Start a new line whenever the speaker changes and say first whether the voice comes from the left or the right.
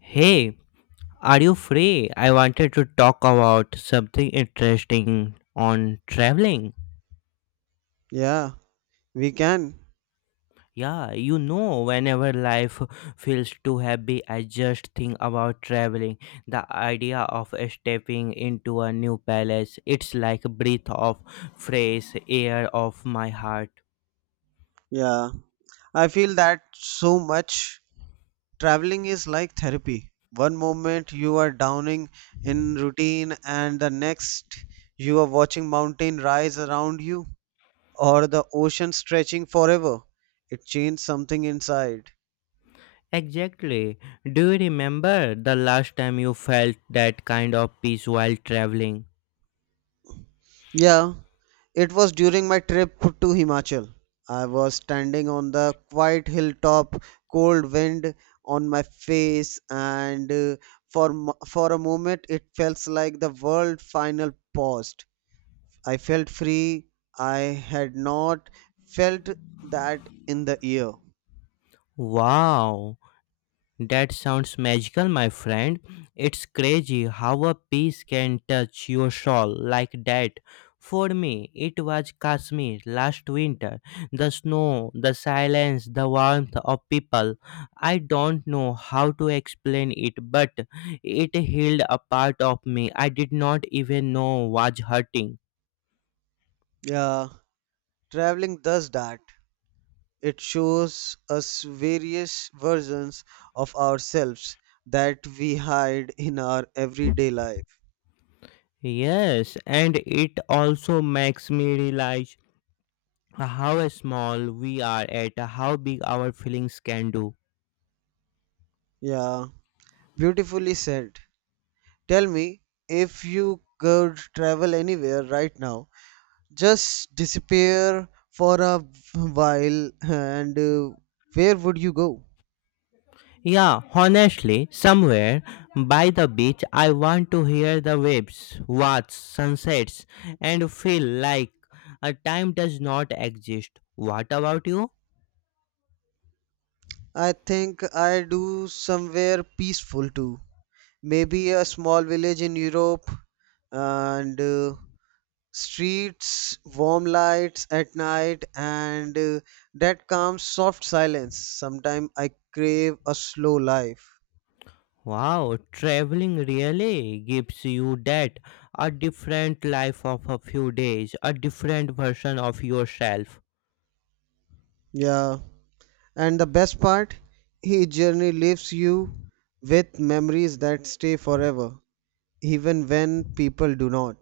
left: Hey, are you free? I wanted to talk about something interesting on traveling.
right: Yeah, we can.
left: Yeah, you know, whenever life feels too heavy, I just think about traveling. The idea of stepping into a new palace, it's like a breath of fresh air of my heart.
right: Yeah, I feel that so much. Traveling is like therapy. One moment you are downing in routine, and the next you are watching mountain rise around you or the ocean stretching forever. It changed something inside.
left: Exactly. Do you remember the last time you felt that kind of peace while traveling?
right: Yeah, it was during my trip to Himachal. I was standing on the quiet hilltop, cold wind on my face, and for a moment it felt like the world final paused. I felt free. I had not felt that in the year.
left: Wow. That sounds magical, my friend. It's crazy how a piece can touch your soul like that. For me, it was Kashmir last winter. The snow, the silence, the warmth of people. I don't know how to explain it, but it healed a part of me I did not even know was hurting.
right: Yeah, traveling does that. It shows us various versions of ourselves that we hide in our everyday life.
left: Yes, and it also makes me realize how small we are at how big our feelings can do.
right: Yeah. Beautifully said. Tell me, if you could travel anywhere right now, just disappear for a while, and where would you go?
left: Yeah, honestly, somewhere by the beach, I want to hear the waves, watch sunsets, and feel like a time does not exist. What about you?
right: I think I do somewhere peaceful too. Maybe a small village in Europe and streets, warm lights at night, and that calm, soft silence. Sometimes I crave a slow life.
left: Wow, traveling really gives you that a different life of a few days, a different version of yourself.
right: Yeah. And the best part, each journey leaves you with memories that stay forever, even when people do not.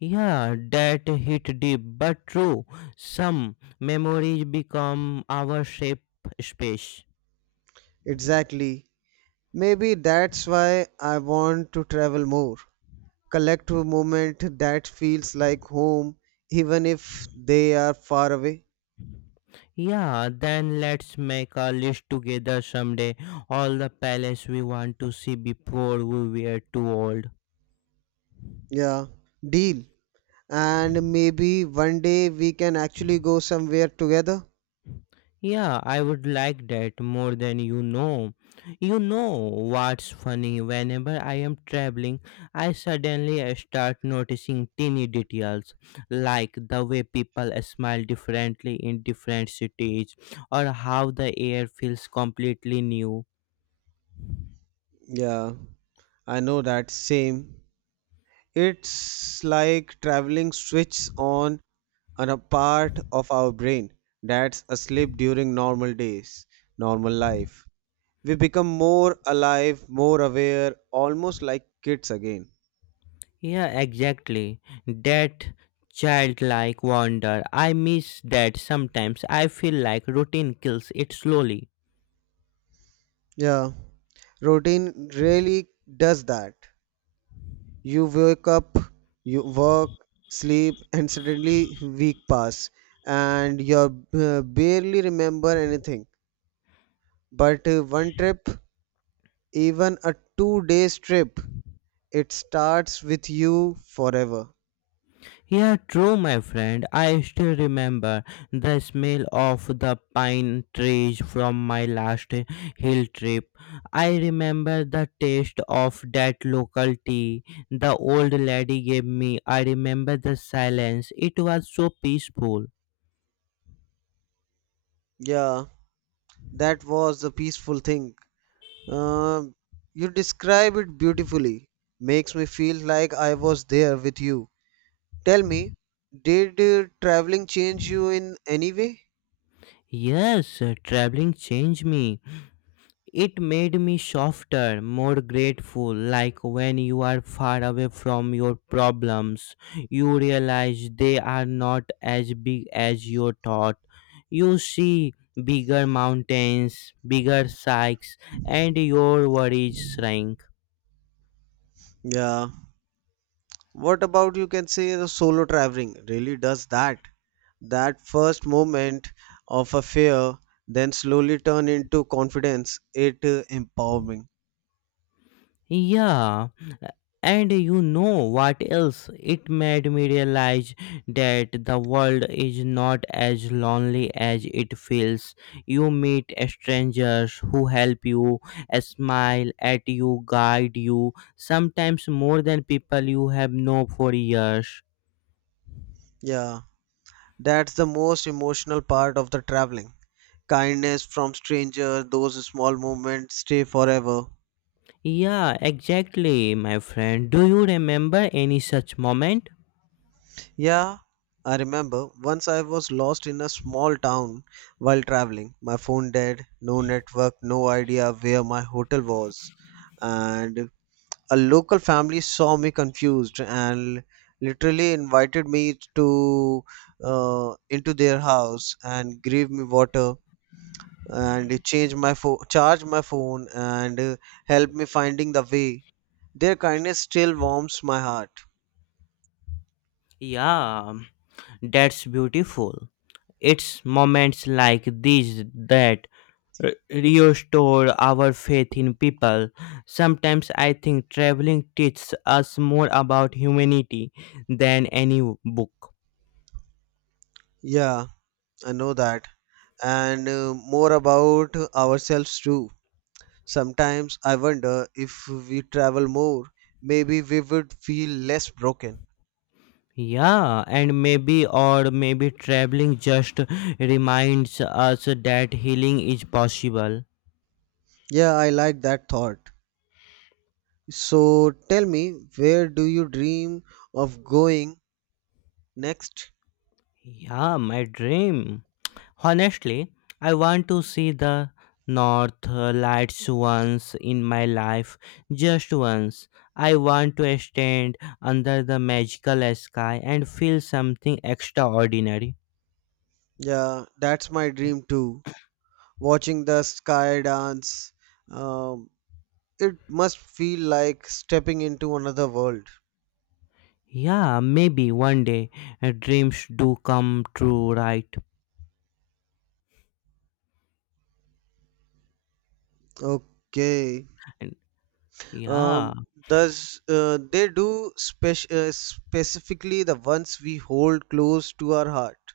left: Yeah, that hit deep but true. Some memories become our shape space.
right: Exactly. Maybe that's why I want to travel more. Collect a moment that feels like home, even if they are far away.
left: Yeah, then let's make a list together someday. All the palace we want to see before we were too old.
right: Yeah, deal. And maybe one day we can actually go somewhere together.
left: Yeah, I would like that more than you know. You know what's funny? Whenever I am traveling, I suddenly start noticing teeny details like the way people smile differently in different cities or how the air feels completely new.
right: Yeah, I know that same. It's like traveling switches on a part of our brain that's asleep during normal days, normal life. We become more alive, more aware, almost like kids again.
left: Yeah, exactly. That childlike wonder. I miss that sometimes. I feel like routine kills it slowly.
right: Yeah, routine really does that. You wake up, you work, sleep, and suddenly week pass, and you barely remember anything. But one trip, even a 2 days trip, it starts with you forever.
left: Yeah, true, my friend. I still remember the smell of the pine trees from my last hill trip. I remember the taste of that local tea the old lady gave me. I remember the silence. It was so peaceful.
right: Yeah, that was the peaceful thing. Uh, you describe it beautifully. Makes me feel like I was there with you. Tell me, did traveling change you in any way?
left: Yes, traveling changed me. It made me softer, more grateful, like when you are far away from your problems, you realize they are not as big as you thought. You see bigger mountains, bigger sykes, and your worries shrink.
right: Yeah. What about you can say the solo traveling really does that. That first moment of a fear, then slowly turn into confidence. It empowering.
left: Yeah, and you know what else? It made me realize that the world is not as lonely as it feels. You meet strangers who help you, smile at you, guide you, sometimes more than people you have known for years.
right: Yeah. That's the most emotional part of the traveling. Kindness from stranger. Those small moments stay forever.
left: Yeah, exactly, my friend. Do you remember any such moment?
right: Yeah, I remember once I was lost in a small town while traveling. My phone dead, no network, no idea where my hotel was. And a local family saw me confused and literally invited me to into their house and gave me water and changed my phone, charged my phone and helped me finding the way. Their kindness still warms my heart.
left: Yeah, that's beautiful. It's moments like these that restore our faith in people. Sometimes I think traveling teaches us more about humanity than any book.
right: Yeah, I know that. And more about ourselves too. Sometimes I wonder if we travel more, maybe we would feel less broken.
left: Yeah, and maybe or maybe traveling just reminds us that healing is possible.
right: Yeah, I like that thought. So tell me, where do you dream of going next?
left: Yeah, my dream. Honestly, I want to see the north lights once in my life, just once. I want to stand under the magical sky and feel something extraordinary.
right: Yeah, that's my dream too. Watching the sky dance. Um, it must feel like stepping into another world.
left: Yeah, maybe one day dreams do come true, right?
right: Okay.
left: And yeah.
right: um, does they do specifically the ones we hold close to our heart?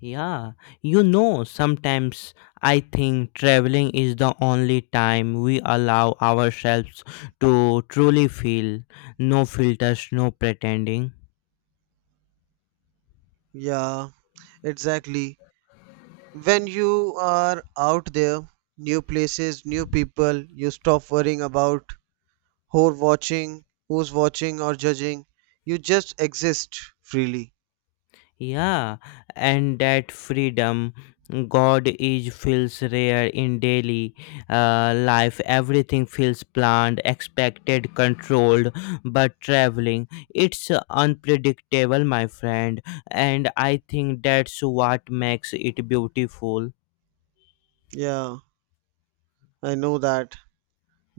left: Yeah, you know, sometimes I think traveling is the only time we allow ourselves to truly feel. No filters, no pretending.
right: Yeah, exactly. When you are out there, new places, new people, you stop worrying about who watching who's watching or judging. You just exist freely.
left: Yeah, and that freedom God is feels rare in daily life. Everything feels planned, expected, controlled. But traveling, it's unpredictable, my friend, and I think that's what makes it beautiful.
right: Yeah, I know that.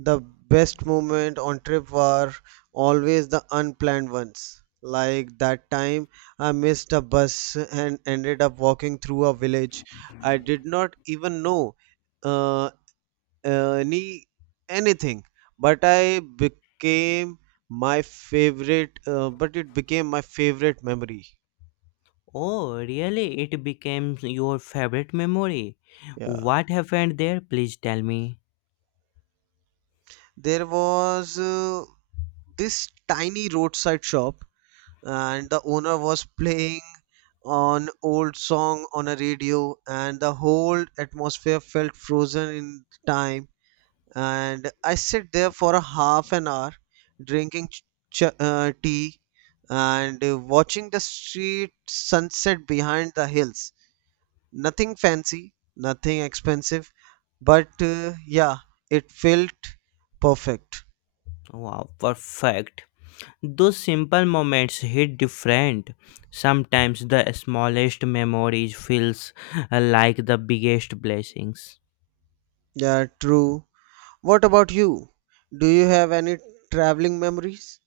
right: The best moment on trip were always the unplanned ones. Like that time I missed a bus and ended up walking through a village I did not even know uh, any anything, but I became my favorite. But it became my favorite memory.
left: Oh, really? It became your favorite memory.
right: Yeah,
left: What happened there? Please tell me.
right: there was this tiny roadside shop and the owner was playing on old song on a radio, and the whole atmosphere felt frozen in time, and I sat there for a half an hour drinking tea and watching the street sunset behind the hills. Nothing fancy, nothing expensive, but yeah, it felt perfect.
left: Wow, perfect. Those simple moments hit different. Sometimes the smallest memories feels like the biggest blessings.
right: Yeah, true. What about you? Do you have any traveling memories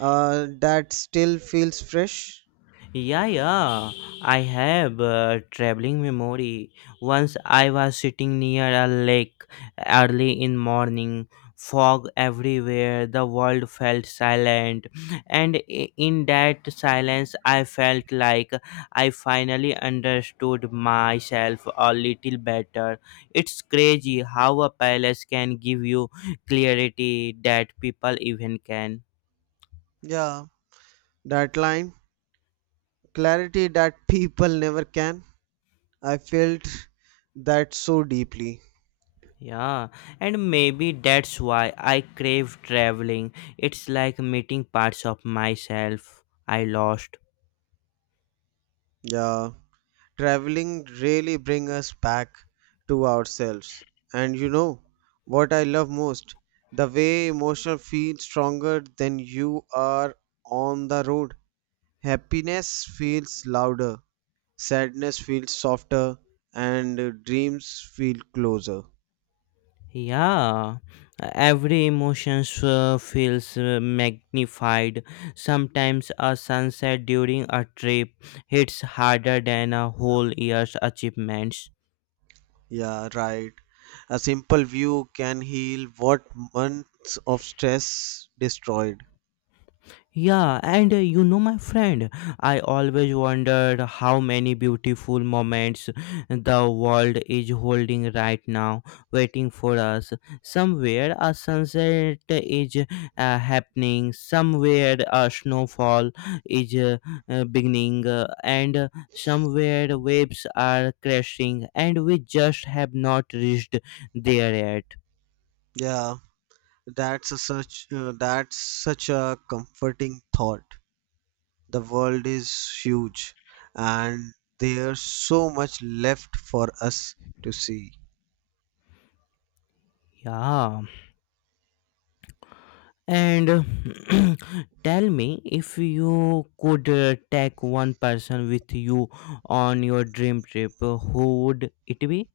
right: that still feels fresh?
left: Yeah, yeah. I have a traveling memory. Once I was sitting near a lake early in morning, fog everywhere, the world felt silent, and in that silence I felt like I finally understood myself a little better. It's crazy how a palace can give you clarity that people even can.
right: Yeah. That line, clarity that people never can. I felt that so deeply.
left: Yeah, and maybe that's why I crave traveling. It's like meeting parts of myself I lost.
right: Yeah, traveling really bring us back to ourselves. And you know what I love most? The way emotion feels stronger than you are on the road. Happiness feels louder, sadness feels softer, and dreams feel closer.
left: Yeah, every emotion feels magnified. Sometimes a sunset during a trip hits harder than a whole year's achievements.
right: Yeah, right. A simple view can heal what months of stress destroyed.
left: Yeah, and you know, my friend, I always wondered how many beautiful moments the world is holding right now, waiting for us. Somewhere a sunset is happening, somewhere a snowfall is beginning, and somewhere waves are crashing, and we just have not reached there yet.
right: Yeah, that's a such that's such a comforting thought. The world is huge, and there's so much left for us to see.
left: Yeah. And tell me if you could take one person with you on your dream trip, who would it be?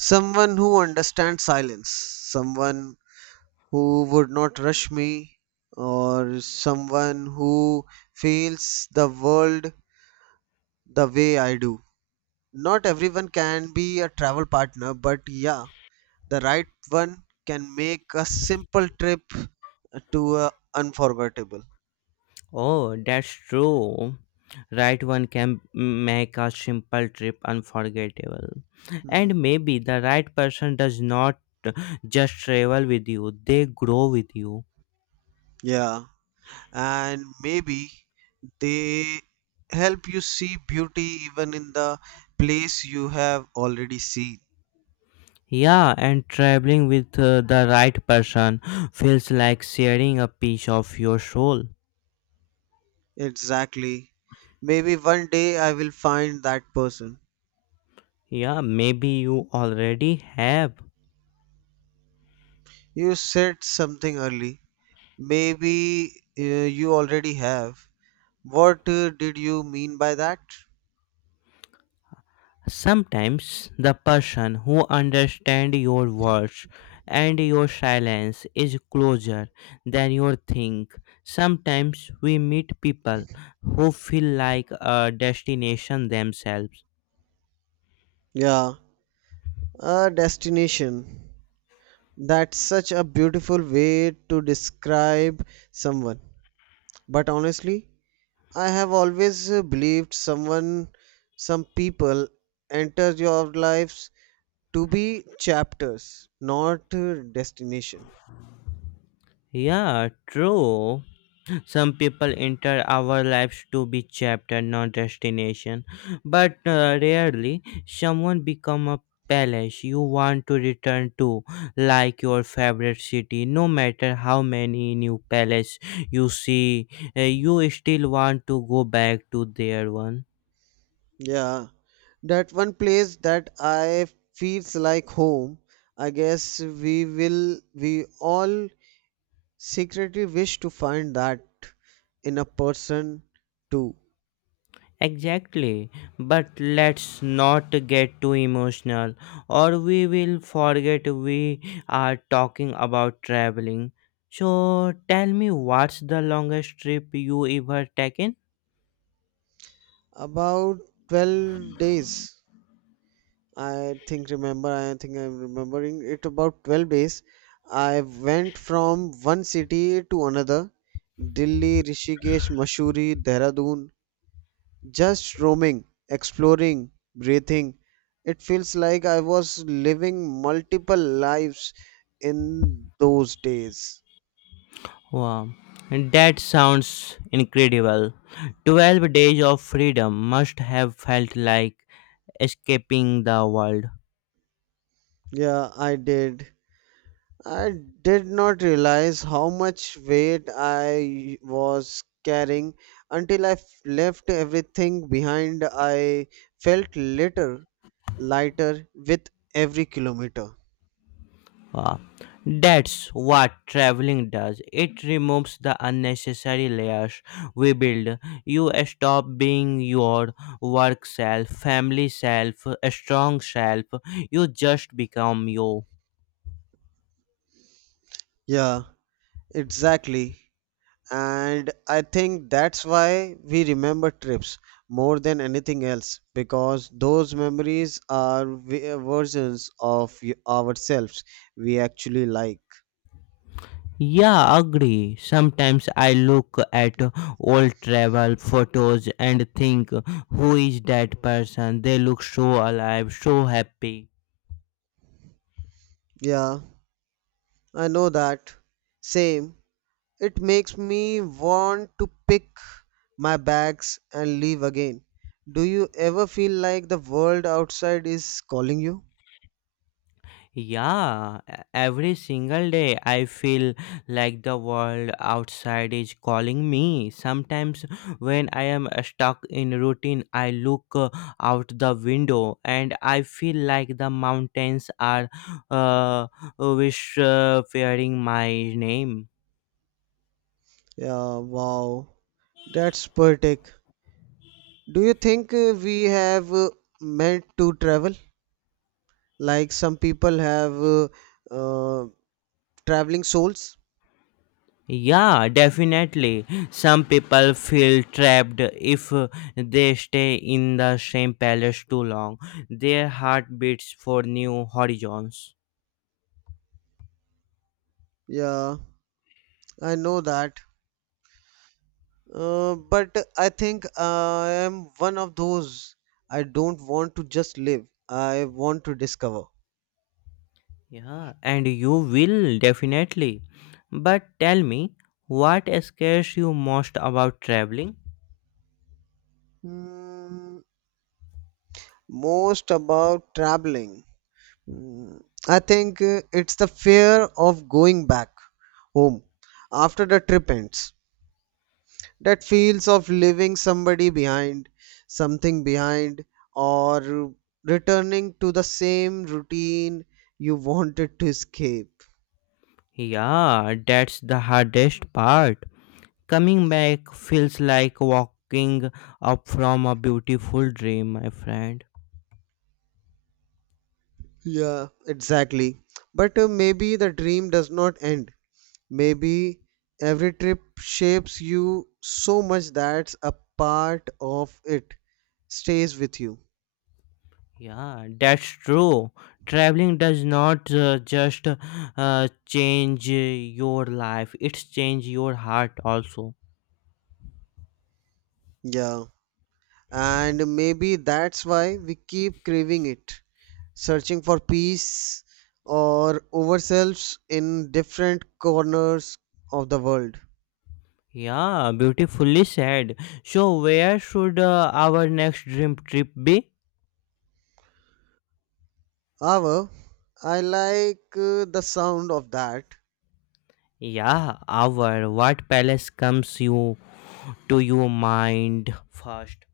right: Someone who understands silence, someone who would not rush me, or someone who feels the world the way I do. Not everyone can be a travel partner, but yeah, the right one can make a simple trip to unforgettable.
left: Oh, that's true. Right one can make a simple trip unforgettable.
right: Hmm.
left: And maybe the right person does not just travel with you, they grow with you.
right: Yeah, and maybe they help you see beauty even in the place you have already seen.
left: Yeah, and traveling with the right person feels like sharing a piece of your soul.
right: Exactly. Maybe one day I will find that person.
left: Yeah, maybe you already have.
right: You said something early. Maybe uh, you already have. What did you mean by that?
left: Sometimes the person who understands your words and your silence is closer than you think. Sometimes we meet people who feel like a destination themselves.
right: Yeah, a destination. That's such a beautiful way to describe someone. But honestly, I have always believed someone, some people enter your lives to be chapters, not destination.
left: Yeah, true. Some people enter our lives to be chapter, not destination. But rarely, someone become a palace you want to return to, like your favorite city. No matter how many new palace you see, you still want to go back to their one.
right: Yeah, that one place that I feels like home. I guess we all secretly wish to find that in a person too.
left: Exactly, but let's not get too emotional or we will forget we are talking about traveling. So tell me what's the longest trip you ever taken?
right: About 12 days, I think remember, I think I'm remembering it about 12 days. I went from one city to another: Delhi, Rishikesh, Mussoorie, Dehradun, just roaming, exploring, breathing. It feels like I was living multiple lives in those days.
left: Wow, that sounds incredible. 12 days of freedom must have felt like escaping the world.
right: Yeah, I did. I did not realize how much weight I was carrying until left everything behind. I felt lighter, lighter with every kilometer.
left: Uh, that's what traveling does. It removes the unnecessary layers we build. You stop being your work self, family self, a strong self. You just become you.
right: Yeah, exactly. And I think that's why we remember trips more than anything else, because those memories are versions of ourselves we actually like.
left: Yeah, agree. Sometimes I look at old travel photos and think, who is that person? They look so alive, so happy.
right: Yeah, I know that. Same. It makes me want to pick my bags and leave again. Do you ever feel like the world outside is calling you?
left: Yeah, every single day I feel like the world outside is calling me. Sometimes when I am stuck in routine, I look out the window and I feel like the mountains are uh, whispering my name.
right: Yeah, wow. That's poetic. Do you think we have meant to travel? Like some people have uh, traveling souls?
left: Yeah, definitely. Some people feel trapped if they stay in the same palace too long. Their heart beats for new horizons.
right: Yeah, I know that. But I think I am one of those. I don't want to just live, I want to discover.
left: Yeah, and you will definitely. But tell me, what scares you most about traveling?
right: Mm, most about traveling. Mm, I think it's the fear of going back home after the trip ends. That feels of leaving somebody behind, something behind, or returning to the same routine you wanted to escape.
left: Yeah, that's the hardest part. Coming back feels like walking up from a beautiful dream, my friend.
right: Yeah, exactly. But maybe the dream does not end. Maybe every trip shapes you so much that a part of it stays with you.
left: Yeah, that's true. Traveling does not just change your life, it's change your heart also.
right: Yeah. And maybe that's why we keep craving it, searching for peace or ourselves in different corners of the world.
left: Yeah, beautifully said. So, where should our next dream trip be?
right: However, I like the sound of that.
left: Yeah, our what palace comes you to your mind first?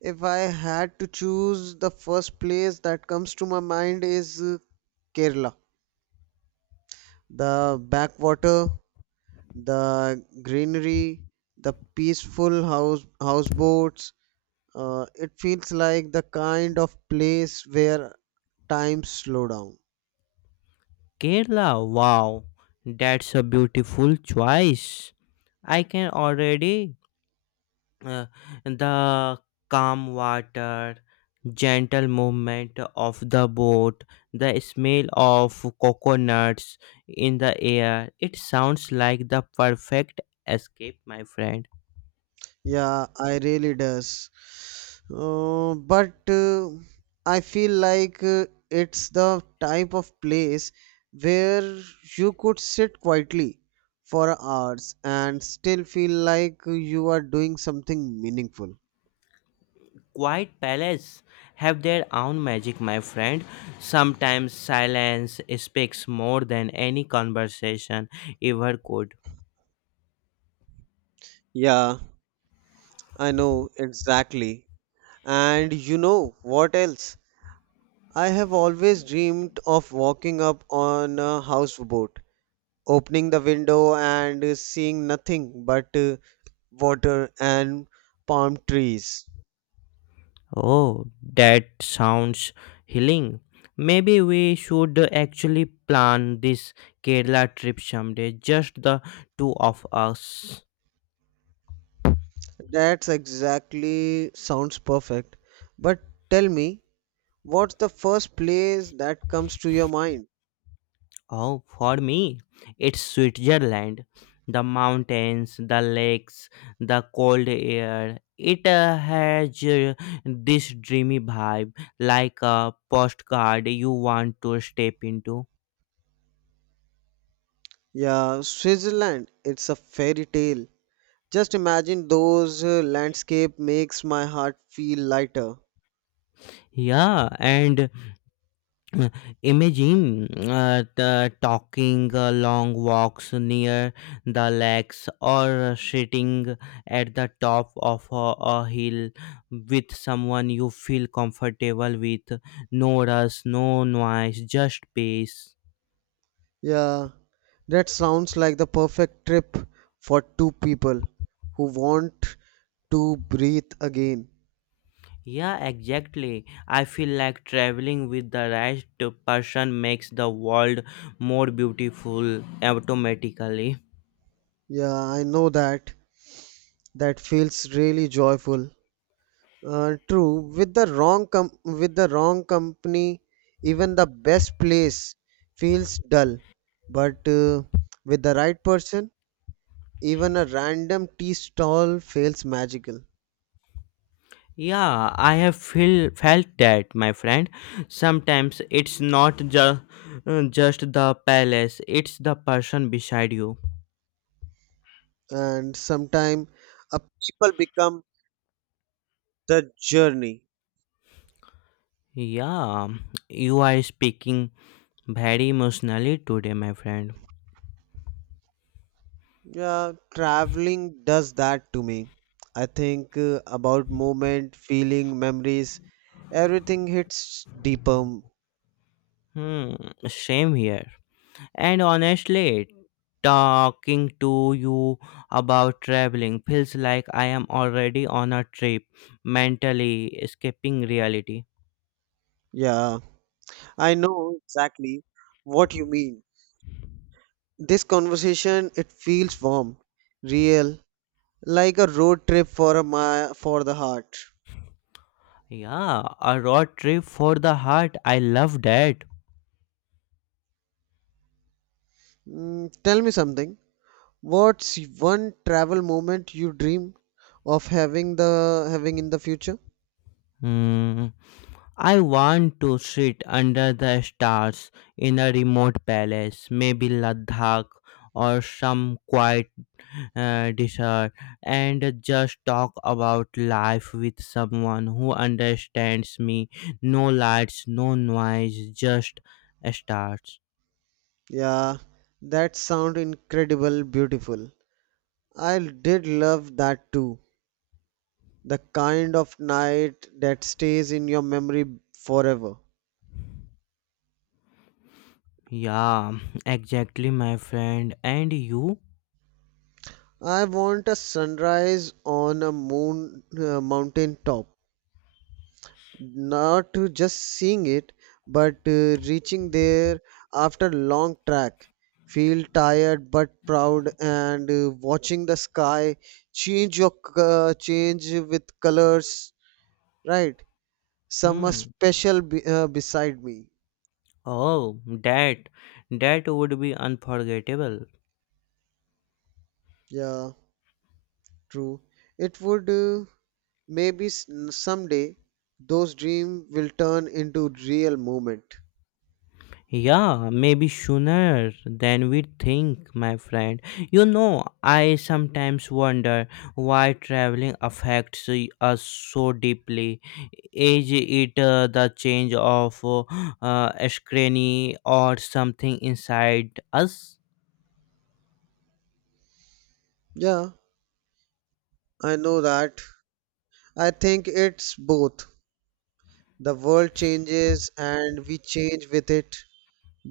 right: If I had to choose, the first place that comes to my mind is Kerala. The backwater, the greenery, the peaceful houseboats. It feels like the kind of place where time slow down.
left: Kerala. Wow, that's a beautiful choice. I can already uh, the calm water, gentle movement of the boat, the smell of coconuts in the air. It sounds like the perfect escape, my friend.
right: Yeah, I really does. But I feel like it's the type of place where you could sit quietly for hours and still feel like you are doing something meaningful.
left: Quiet palaces have their own magic, my friend. Sometimes silence speaks more than any conversation ever could.
right: Yeah. I know exactly. And you know what else? I have always dreamed of walking up on a houseboat, opening the window and seeing nothing but water and palm trees.
left: Oh, that sounds healing. Maybe we should actually plan this Kerala trip someday, just the two of us.
right: That's exactly sounds perfect. But tell me, what's the first place that comes to your mind?
left: Oh, for me, it's Switzerland. The mountains, the lakes, the cold air. It has this dreamy vibe, like a postcard you want to step into.
right: Yeah, Switzerland. It's a fairy tale. Just imagine those landscape makes my heart feel lighter.
left: Yeah, and Uh, imagine the talking long walks near the lakes or sitting at the top of a hill with someone you feel comfortable with. No rush, no noise, just peace.
right: Yeah, that sounds like the perfect trip for two people who want to breathe again.
left: Yeah, exactly. I feel like traveling with the right person makes the world more beautiful automatically.
right: Yeah, I know that. That feels really joyful. True. With the wrong company, even the best place feels dull. But with the right person, even a random tea stall feels magical.
left: Yeah, I have felt that, my friend. Sometimes it's not just the palace, it's the person beside you.
right: And sometimes a people become the journey.
left: Yeah, you are speaking very emotionally today, my friend.
right: Yeah, traveling does that to me. I think about moment feeling memories, everything hits deeper.
left: Hmm, same here. And honestly, talking to you about traveling feels like I am already on a trip, mentally escaping reality.
right: Yeah, I know exactly what you mean. This conversation, it feels warm, real, like a road trip for a my for the heart.
left: Yeah, a road trip for the heart. I love that.
right: Mm, tell me something. What's one travel moment you dream of having in the future?
left: Hmm, I want to sit under the stars in a remote palace, maybe Ladakh or some quiet desert, and just talk about life with someone who understands me. No lights, no noise, just stars.
right: Yeah, that sound incredible beautiful. I did love that too. The kind of night that stays in your memory forever.
left: Yeah, exactly, my friend. And you?
right: I want a sunrise on a moon mountain top, not to just seeing it but reaching there after long track, feel tired but proud, and watching the sky change with colors, right, some are
left: Hmm.
right: special beside me.
left: Oh, that would be unforgettable.
right: Yeah, true. It would maybe someday those dream will turn into real moment.
left: Yeah, maybe sooner than we think, my friend. You know, I sometimes wonder why traveling affects us so deeply. Is it the change of screen or something inside us?
right: Yeah, I know that. I think it's both. The world changes and we change with it.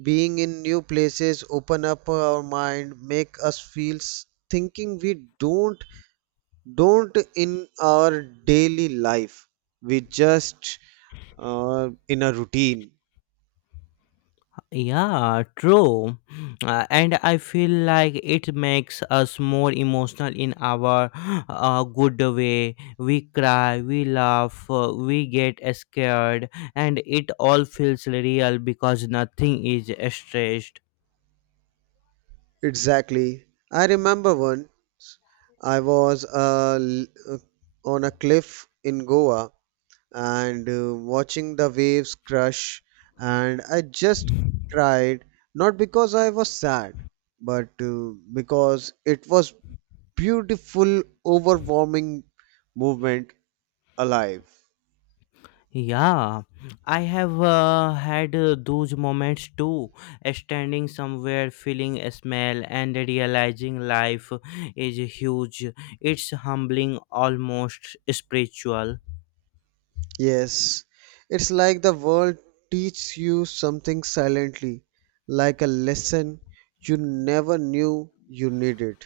right: Being in new places open up our mind, make us feel thinking we don't in our daily life. We just in a routine.
left: Yeah, true. And I feel like it makes us more emotional in our good way. We cry, we laugh, we get scared, and it all feels real because nothing is staged.
right: Exactly. I remember once I was uh, on a cliff in Goa and watching the waves crush, and I just cried, not because I was sad but because it was beautiful, overwhelming, movement, alive.
left: Yeah, I have had those moments too, standing somewhere, feeling a smell, and realizing life is huge. It's humbling, almost spiritual.
right: Yes, it's like the world teaches you something silently, like a lesson you never knew you needed.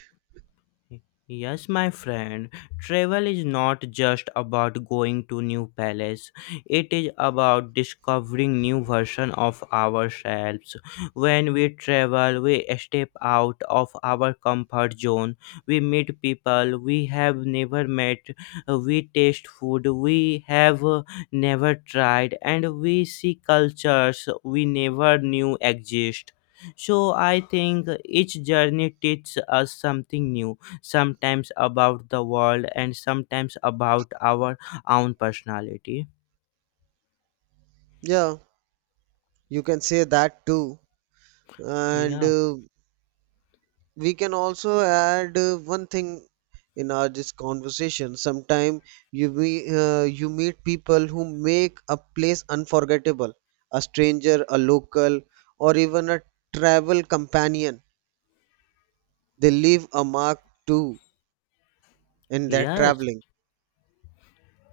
left: Yes, my friend, travel is not just about going to new palace. It is about discovering new version of ourselves. When we travel, we step out of our comfort zone. We meet people we have never met. We taste food we have never tried and we see cultures we never knew exist. So I think each journey teaches us something new sometimes about the world, and sometimes about our own personality.
right: Yeah, you can say that too. And
left: Yeah.
right: we can also add one thing in our this conversation. Sometime you meet people who make a place unforgettable, a stranger, a local, or even a travel companion. They leave a mark too in their
left: Yes.
right: traveling.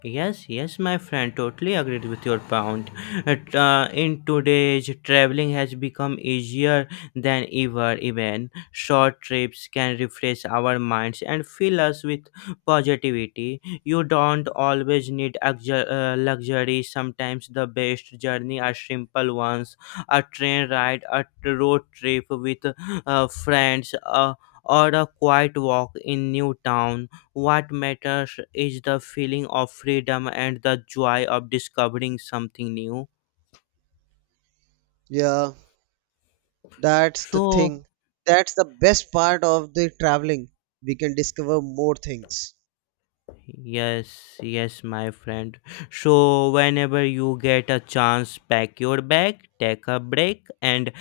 left: Yes, my friend, totally agreed with your point. At, in today's traveling has become easier than ever. Even short trips can refresh our minds and fill us with positivity. You don't always need luxury. Sometimes the best journey are simple ones: a train ride, road trip with friends, or a quiet walk in new town what matters is the feeling of freedom and the joy of discovering something new.
right: Yeah, that's the
left: So,
right: thing. That's the best part of the traveling. We can discover more things.
left: yes, my friend. So, whenever you get a chance, pack your bag, take a break, and